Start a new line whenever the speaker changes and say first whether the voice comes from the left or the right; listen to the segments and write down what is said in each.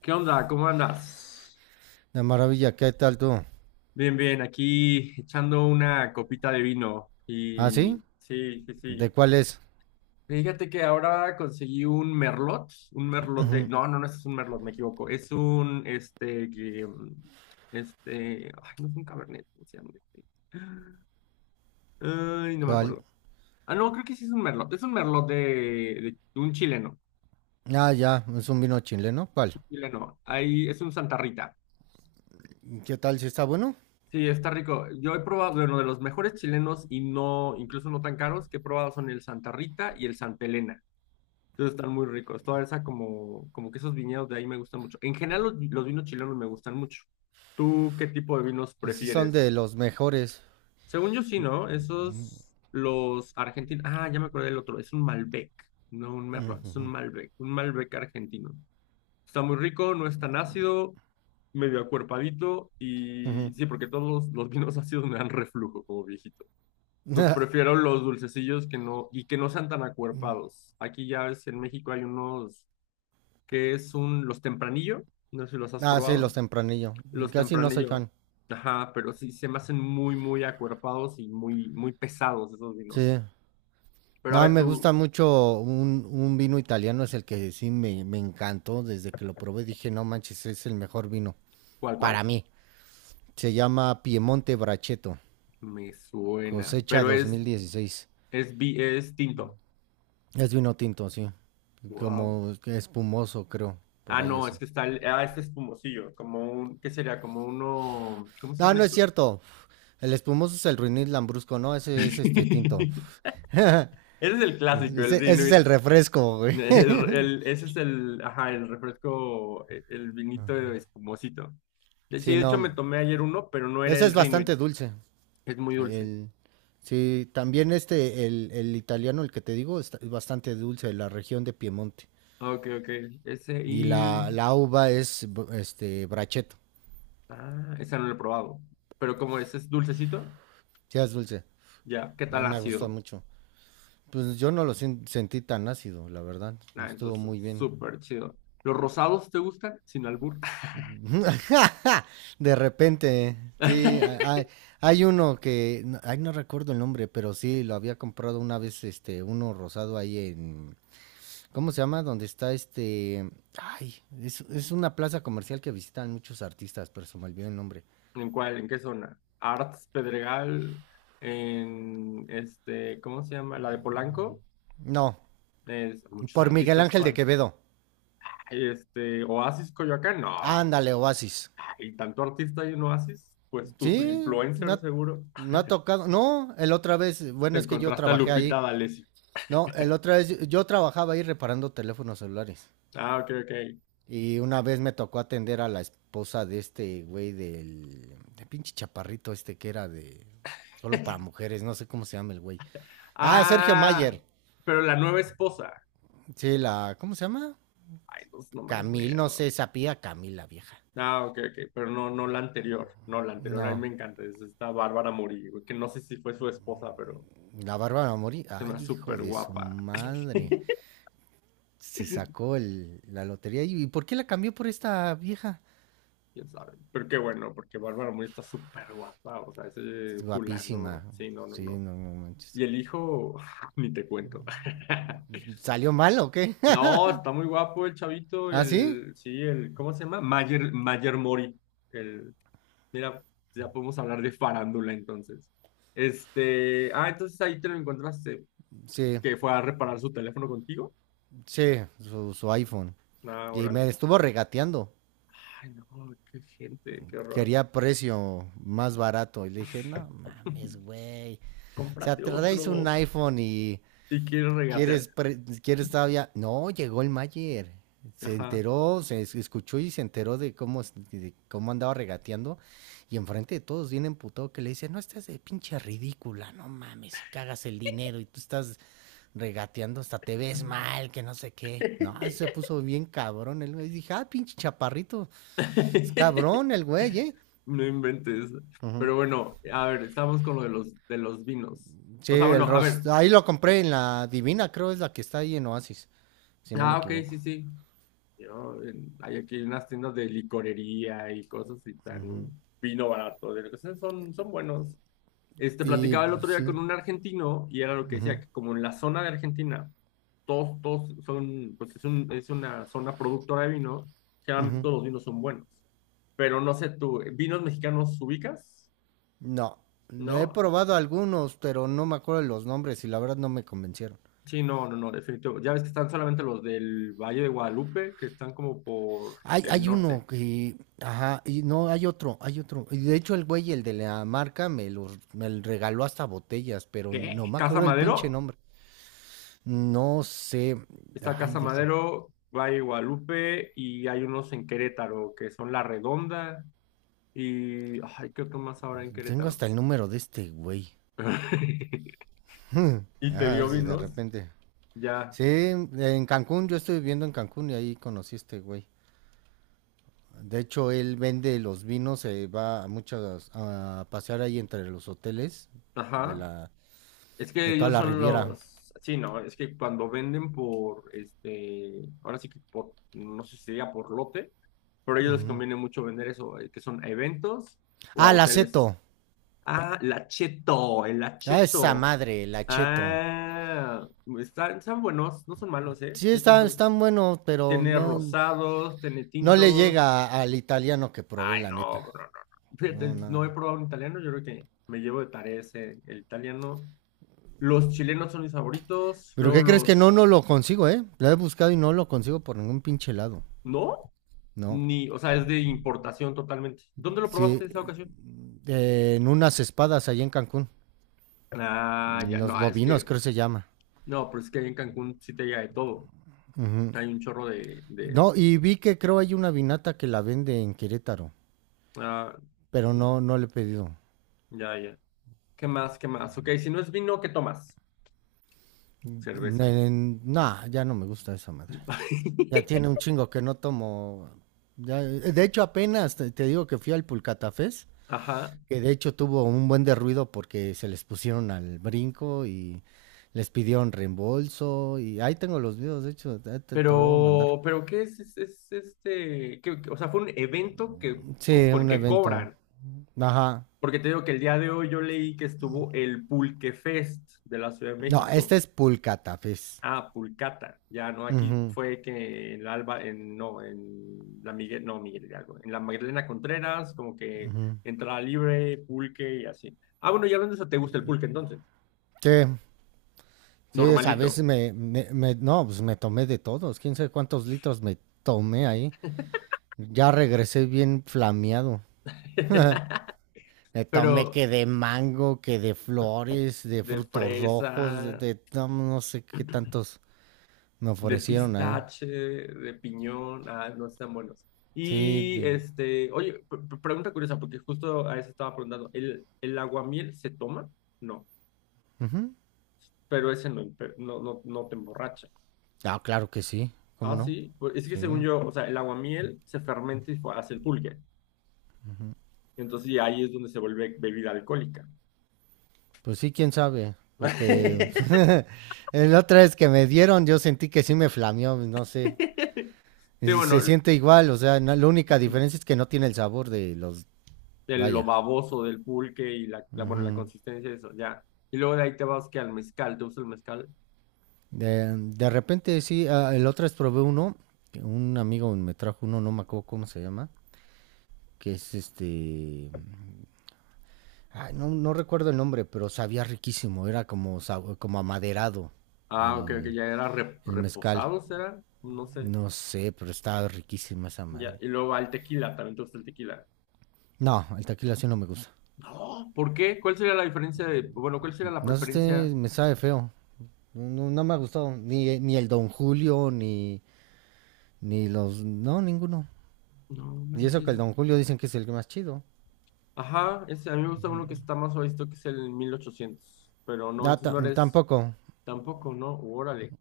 left: ¿Qué onda? ¿Cómo andas?
right: De maravilla, ¿qué tal tú?
left: Bien, bien, aquí echando una copita de vino.
right: ¿Ah, sí?
left: Y sí, sí,
right: ¿De
left: sí.
right: cuál es?
left: Fíjate que ahora conseguí un merlot de... No, no, no, este es un merlot, me equivoco. Es un, ay, no, es un cabernet. ¿Cómo se llama este? Ay, no me
right: ¿Cuál?
left: acuerdo. Ah, no, creo que sí es un merlot. Es un merlot de un chileno,
right: Ah, ya, es un vino chileno. ¿Cuál?
left: un chileno. Ahí es un Santa Rita.
right: ¿Qué tal? ¿Si está bueno?
left: Sí, está rico. Yo he probado, bueno, de los mejores chilenos y no, incluso no tan caros, que he probado son el Santa Rita y el Santa Elena. Entonces están muy ricos. Toda esa como que esos viñedos de ahí me gustan mucho. En general los vinos chilenos me gustan mucho. ¿Tú qué tipo de vinos
right: Pues sí, son de
left: prefieres?
right: los mejores.
left: Según yo sí, ¿no? Esos, los argentinos. Ah, ya me acordé del otro. Es un Malbec, no un Merlot, es un Malbec argentino. Está muy rico, no es tan ácido, medio acuerpadito.
right: Ujú.
left: Y sí, porque todos los vinos ácidos me dan reflujo como viejito. Entonces prefiero los dulcecillos que no, y que no sean tan acuerpados. Aquí ya ves, en México hay unos que es un, los tempranillo, no sé si los has
right: Ah, sí, los
left: probado,
right: tempranillo.
left: los
right: Casi no soy
left: tempranillo,
right: fan.
left: ajá, pero sí se me hacen muy, muy acuerpados y muy, muy pesados esos vinos.
right: Sí.
left: Pero a
right: No,
left: ver
right: me
left: tú,
right: gusta mucho un vino italiano, es el que sí me encantó. Desde que lo probé dije, no manches, es el mejor vino.
left: ¿cuál,
right: Para
left: cuál?
right: mí. Se llama Piemonte Brachetto,
left: Me suena,
right: cosecha
left: pero
right: 2016.
left: es, es tinto.
right: Es vino tinto, sí.
left: Wow.
right: Como espumoso, creo. Por
left: Ah,
right: ahí
left: no, es
right: así.
left: que está el, ah, este espumosillo, como un, ¿qué sería? Como uno, ¿cómo se
right: No,
left: llaman
right: no es
left: estos?
right: cierto. El espumoso es el ruinil lambrusco, ¿no? Ese es este tinto.
left: Ese es el clásico,
right: Ese,
left: el
right: ese es el
left: Rinuit.
right: refresco, güey.
left: Ese es el, ajá, el refresco, el vinito espumosito. De hecho, sí,
right: Sí,
left: de hecho me
right: no.
left: tomé ayer uno, pero no era
right: Ese
left: el
right: es
left: Rinuit,
right: bastante dulce.
left: es muy dulce.
right: El, sí, también el italiano, el que te digo, es bastante dulce de la región de Piemonte.
left: Ah, ok, ok, ese
right: Y
left: y,
right: la uva es este bracheto.
left: ah, ese no lo he probado, pero como ese es dulcecito,
right: Sí, es dulce.
left: ya, ¿qué
right: Ah,
left: tal
right: me gusta
left: ácido?
right: mucho. Pues yo no lo sentí tan ácido, la verdad.
left: Ah,
right: Estuvo
left: entonces,
right: muy bien.
left: súper chido. ¿Los rosados te gustan? Sin albur.
right: De repente, sí, hay uno que, ay, no recuerdo el nombre, pero sí, lo había comprado una vez, uno rosado ahí en, ¿cómo se llama? Donde está ay, es una plaza comercial que visitan muchos artistas, pero se me olvidó el nombre.
left: ¿En cuál? ¿En qué zona? Arts Pedregal, en este, ¿cómo se llama? La de Polanco.
right: No,
left: Es, muchos
right: por Miguel
left: artistas,
right: Ángel de
left: ¿cuál?
right: Quevedo.
left: Ay, este, Oasis Coyoacán, no.
right: Ándale, Oasis.
left: Y tanto artista y en Oasis, pues tú, tu
right: Sí,
left: influencer seguro.
right: me ha tocado, no, el otra vez,
left: Te
right: bueno, es que yo
left: encontraste a
right: trabajé
left: Lupita
right: ahí.
left: D'Alessio.
right: No, el otra vez yo trabajaba ahí reparando teléfonos celulares.
left: Ah, ok, ok.
right: Y una vez me tocó atender a la esposa de este güey del de pinche chaparrito este que era de solo para mujeres, no sé cómo se llama el güey. Ah, Sergio
left: Ah,
right: Mayer.
left: pero la nueva esposa.
right: Sí, la ¿cómo se llama?
left: Ay, no, no me
right: Camil, no
left: acuerdo.
right: sé, sapía Camil la vieja.
left: Ah, ok, ok, pero no, no la anterior, no la anterior, a mí
right: No,
left: me encanta, es esta Bárbara Murillo, que no sé si fue su esposa, pero
right: la Bárbara Mori.
left: se me
right: Ay,
left: hace
right: hijo
left: súper
right: de su
left: guapa.
right: madre. Se sacó el, la lotería. ¿Y por qué la cambió por esta vieja?
left: Quién sabe. Pero qué bueno, porque Bárbara Mori está súper guapa. O sea, ese
right: Guapísima.
left: fulano. Sí, no, no,
right: Sí,
left: no.
right: no, no manches.
left: Y el hijo, ni te cuento.
right: ¿Salió mal o qué?
left: No, está muy guapo el chavito,
right: ¿Ah, sí?
left: el, sí, el, ¿cómo se llama? Mayer, Mayer Mori. El, mira, ya podemos hablar de farándula entonces. Entonces ahí te lo encontraste,
right: Sí,
left: que fue a reparar su teléfono contigo.
right: sí, su iPhone.
left: Ah,
right: Y me
left: órale.
right: estuvo regateando.
left: Ay, no, qué gente, qué horror.
right: Quería precio más barato. Y le dije, no mames, güey. O sea,
left: Cómprate
right: traéis un
left: otro.
right: iPhone y
left: Y quiero regatear.
right: ¿Quieres todavía? No, llegó el Mayer. Se
left: Ajá.
right: enteró, se escuchó y se enteró de cómo andaba regateando. Y enfrente de todos viene emputado que le dice, no estás de pinche ridícula, no mames, y cagas el dinero y tú estás regateando, hasta te ves mal, que no sé qué. No, se puso bien cabrón el güey. Dije, ah, pinche chaparrito, es cabrón el güey, ¿eh?
left: No inventes.
right: Ujú.
left: Pero bueno, a ver, estamos con lo de de los vinos.
right: Sí,
left: O sea, bueno,
right: el
left: a ver.
right: Ross. Ahí lo compré en la Divina, creo es la que está ahí en Oasis, si no me
left: Ah, ok,
right: equivoco.
left: sí, sí. Yo, hay aquí unas tiendas de licorería y cosas y tan vino barato. De lo que sea, son, son buenos.
right: Y
left: Platicaba el
right: pues,
left: otro día
right: sí.
left: con un argentino y era lo que decía, que como en la zona de Argentina todos son, pues es, un, es una zona productora de vino, generalmente
right: Ujú.
left: todos los vinos son buenos, pero no sé tú, ¿vinos mexicanos ubicas?
right: No, le he
left: ¿No?
right: probado algunos, pero no me acuerdo de los nombres y la verdad no me convencieron.
left: Sí, no, no, no, definitivo. Ya ves que están solamente los del Valle de Guadalupe, que están como por
right: Hay,
left: el
right: hay
left: norte.
right: uno que, ajá, y no, hay otro, hay otro. Y de hecho el güey, el de la marca, me regaló hasta botellas, pero
left: ¿Qué?
right: no me
left: ¿Casa
right: acuerdo del pinche
left: Madero?
right: nombre. No sé,
left: Está
right: ay,
left: Casa Madero, Valle de Guadalupe y hay unos en Querétaro que son La Redonda y... Ay, ¿qué otro más ahora en
right: tengo
left: Querétaro?
right: hasta el número de este güey.
left: Y te
right: A ver
left: dio
right: si de
left: vinos,
right: repente.
left: ya.
right: Sí, en Cancún, yo estoy viviendo en Cancún y ahí conocí a este güey. De hecho, él vende los vinos, se va a muchas a pasear ahí entre los hoteles de
left: Ajá.
right: la
left: Es que
right: de toda
left: ellos
right: la
left: son
right: Riviera.
left: los, sí, no, es que cuando venden por, ahora sí que por, no sé si sería por lote, pero a ellos les
right: Ujú.
left: conviene mucho vender eso, que son a eventos o a
right: Ah, la
left: hoteles.
right: Aceto.
left: Ah, la Cheto, el
right: Ah, esa
left: Acheto.
right: madre, la Acheto.
left: Ah, están, están buenos, no son malos, ¿eh?
right: Sí,
left: De hecho,
right: están buenos, pero
left: tiene
right: no,
left: rosados, tiene
right: no le
left: tintos.
right: llega al italiano que probé,
left: Ay,
right: la neta.
left: no, bro, no, no.
right: No,
left: Fíjate, no he
right: no.
left: probado un italiano, yo creo que me llevo de tarea ese, el italiano. Los chilenos son mis favoritos,
right: Pero
left: luego
right: ¿qué crees que no,
left: los
right: no lo consigo, eh? Lo he buscado y no lo consigo por ningún pinche lado.
left: no,
right: No.
left: ni, o sea, es de importación totalmente. ¿Dónde lo
right: Sí,
left: probaste esa ocasión?
right: en unas espadas allá en Cancún.
left: Ah, ya,
right: Los
left: no, es
right: bovinos,
left: que,
right: creo que se llama.
left: no, pero es que ahí en Cancún sí te llega de todo.
right: Ujú.
left: Hay un chorro de
right: No, y vi que creo hay una vinata que la vende en Querétaro,
left: ah,
right: pero
left: mm,
right: no le he pedido.
left: ya, ya. ¿Qué más, qué más? Ok, si no es vino, ¿qué tomas? Cerveza.
right: No, ya no me gusta esa madre. Ya tiene un chingo que no tomo. Ya, de hecho, apenas te digo que fui al Pulcatafés,
left: Ajá,
right: que de hecho tuvo un buen de ruido porque se les pusieron al brinco y les pidieron reembolso. Y ahí tengo los videos, de hecho, te lo voy a mandar.
left: pero ¿qué es este? O sea, fue un evento que,
right: Sí, un
left: que
right: evento.
left: cobran.
right: Ajá.
left: Porque te digo que el día de hoy yo leí que estuvo el Pulque Fest de la Ciudad de
right: No,
left: México.
right: este es Pulcatafés.
left: Ah, Pulcata, ya no, aquí
right: Ujú.
left: fue que en la Alba, en, no, en la Miguel, no, Miguel Hidalgo, en la Magdalena Contreras, como que entrada libre, pulque y así. Ah, bueno, ya hablando de eso, ¿te gusta el pulque entonces?
right: Sí, sí, a
left: Normalito.
right: veces no, pues me tomé de todos, quién sabe cuántos litros me tomé ahí. Ya regresé bien flameado. Me tomé
left: Pero
right: que de mango, que de flores, de
left: de
right: frutos rojos,
left: fresa,
right: no, no sé qué tantos me
left: de
right: ofrecieron ahí.
left: pistache, de piñón, ah, no están buenos.
right: Sí,
left: Y oye, pregunta curiosa, porque justo a eso estaba preguntando, el aguamiel se toma? No,
right: ujú.
left: pero ese no, no, no, no te emborracha.
right: Ah, claro que sí, ¿cómo
left: Ah,
right: no?
left: sí, pues es que según
right: Sí,
left: yo, o sea, el aguamiel se fermenta y hace el pulque. Entonces, y ahí es donde se vuelve bebida alcohólica.
right: pues sí, quién sabe, porque la otra vez que me dieron yo sentí que sí me flameó, no sé.
left: Sí,
right: Y se
left: bueno,
right: siente igual, o sea, la única diferencia es que no tiene el sabor de los...
left: el, lo
right: Vaya.
left: baboso del pulque y bueno, la
right: Ujú.
left: consistencia de eso, ya. Y luego de ahí te vas que al mezcal, ¿te gusta el mezcal?
right: De repente, sí, ah, el otro es probé uno, que un amigo me trajo uno, no me acuerdo cómo se llama, que es este... ay, no, no recuerdo el nombre, pero sabía riquísimo, era como, como amaderado
left: Ah, ok, que
right: el,
left: ya era
right: el mezcal.
left: reposado, ¿será? No sé,
right: No sé, pero estaba riquísima esa
left: ya.
right: madre.
left: Y luego al tequila, también te gusta el tequila.
right: No, el tequila así no me gusta.
left: No, ¿por qué? ¿Cuál sería la diferencia de, bueno, cuál sería la
right: No sé,
left: preferencia?
right: me sabe feo. No, no me ha gustado. Ni el Don Julio, ni los. No, ninguno.
left: No
right: Y eso que
left: manches.
right: el Don Julio dicen que es el más chido.
left: Ajá, ese, a mí me gusta uno que está más visto que es el 1800, pero no,
right: Ah,
left: entonces no eres
right: tampoco.
left: tampoco, ¿no? Órale.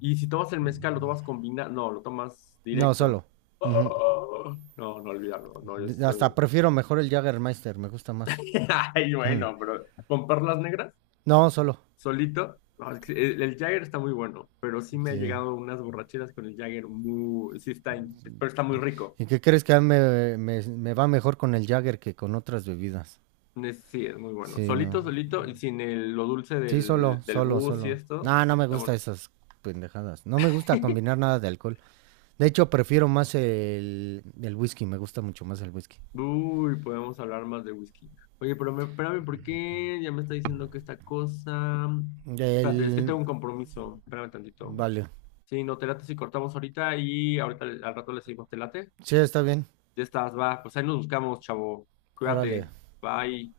left: Y si tomas el mezcal, lo tomas combinado, no, lo tomas
right: No,
left: directo.
right: solo. Ujú.
left: Oh, no, no olvidarlo, no, yo sí soy...
right: Hasta
left: bien.
right: prefiero mejor el Jaggermeister, me gusta más.
left: Ay,
right: Ujú.
left: bueno, pero con perlas negras,
right: No, solo.
left: solito, no, es que el Jagger está muy bueno, pero sí me ha
right: Sí.
left: llegado unas borracheras con el Jagger muy, sí está, pero está muy rico.
right: ¿Y qué crees que a mí me va mejor con el Jagger que con otras bebidas?
left: Sí, es muy bueno.
right: Sí, no.
left: Solito, solito, y sin lo dulce
right: Sí, solo,
left: del
right: solo,
left: bus y
right: solo.
left: esto,
right: No, no
left: sí
right: me
left: está
right: gusta
left: bueno.
right: esas pendejadas. No me gusta combinar nada de alcohol. De hecho, prefiero más el whisky, me gusta mucho más el whisky.
left: Uy, podemos hablar más de whisky. Oye, pero espérame, ¿por qué ya me está diciendo que esta cosa? Espérate, es que tengo un
right: El...
left: compromiso. Espérame tantito.
right: Vale.
left: Sí, no te late si cortamos ahorita y ahorita al rato le seguimos, ¿te late?
right: Sí, está bien.
left: Ya estás, va. Pues ahí nos buscamos, chavo.
right: Órale.
left: Cuídate. Bye.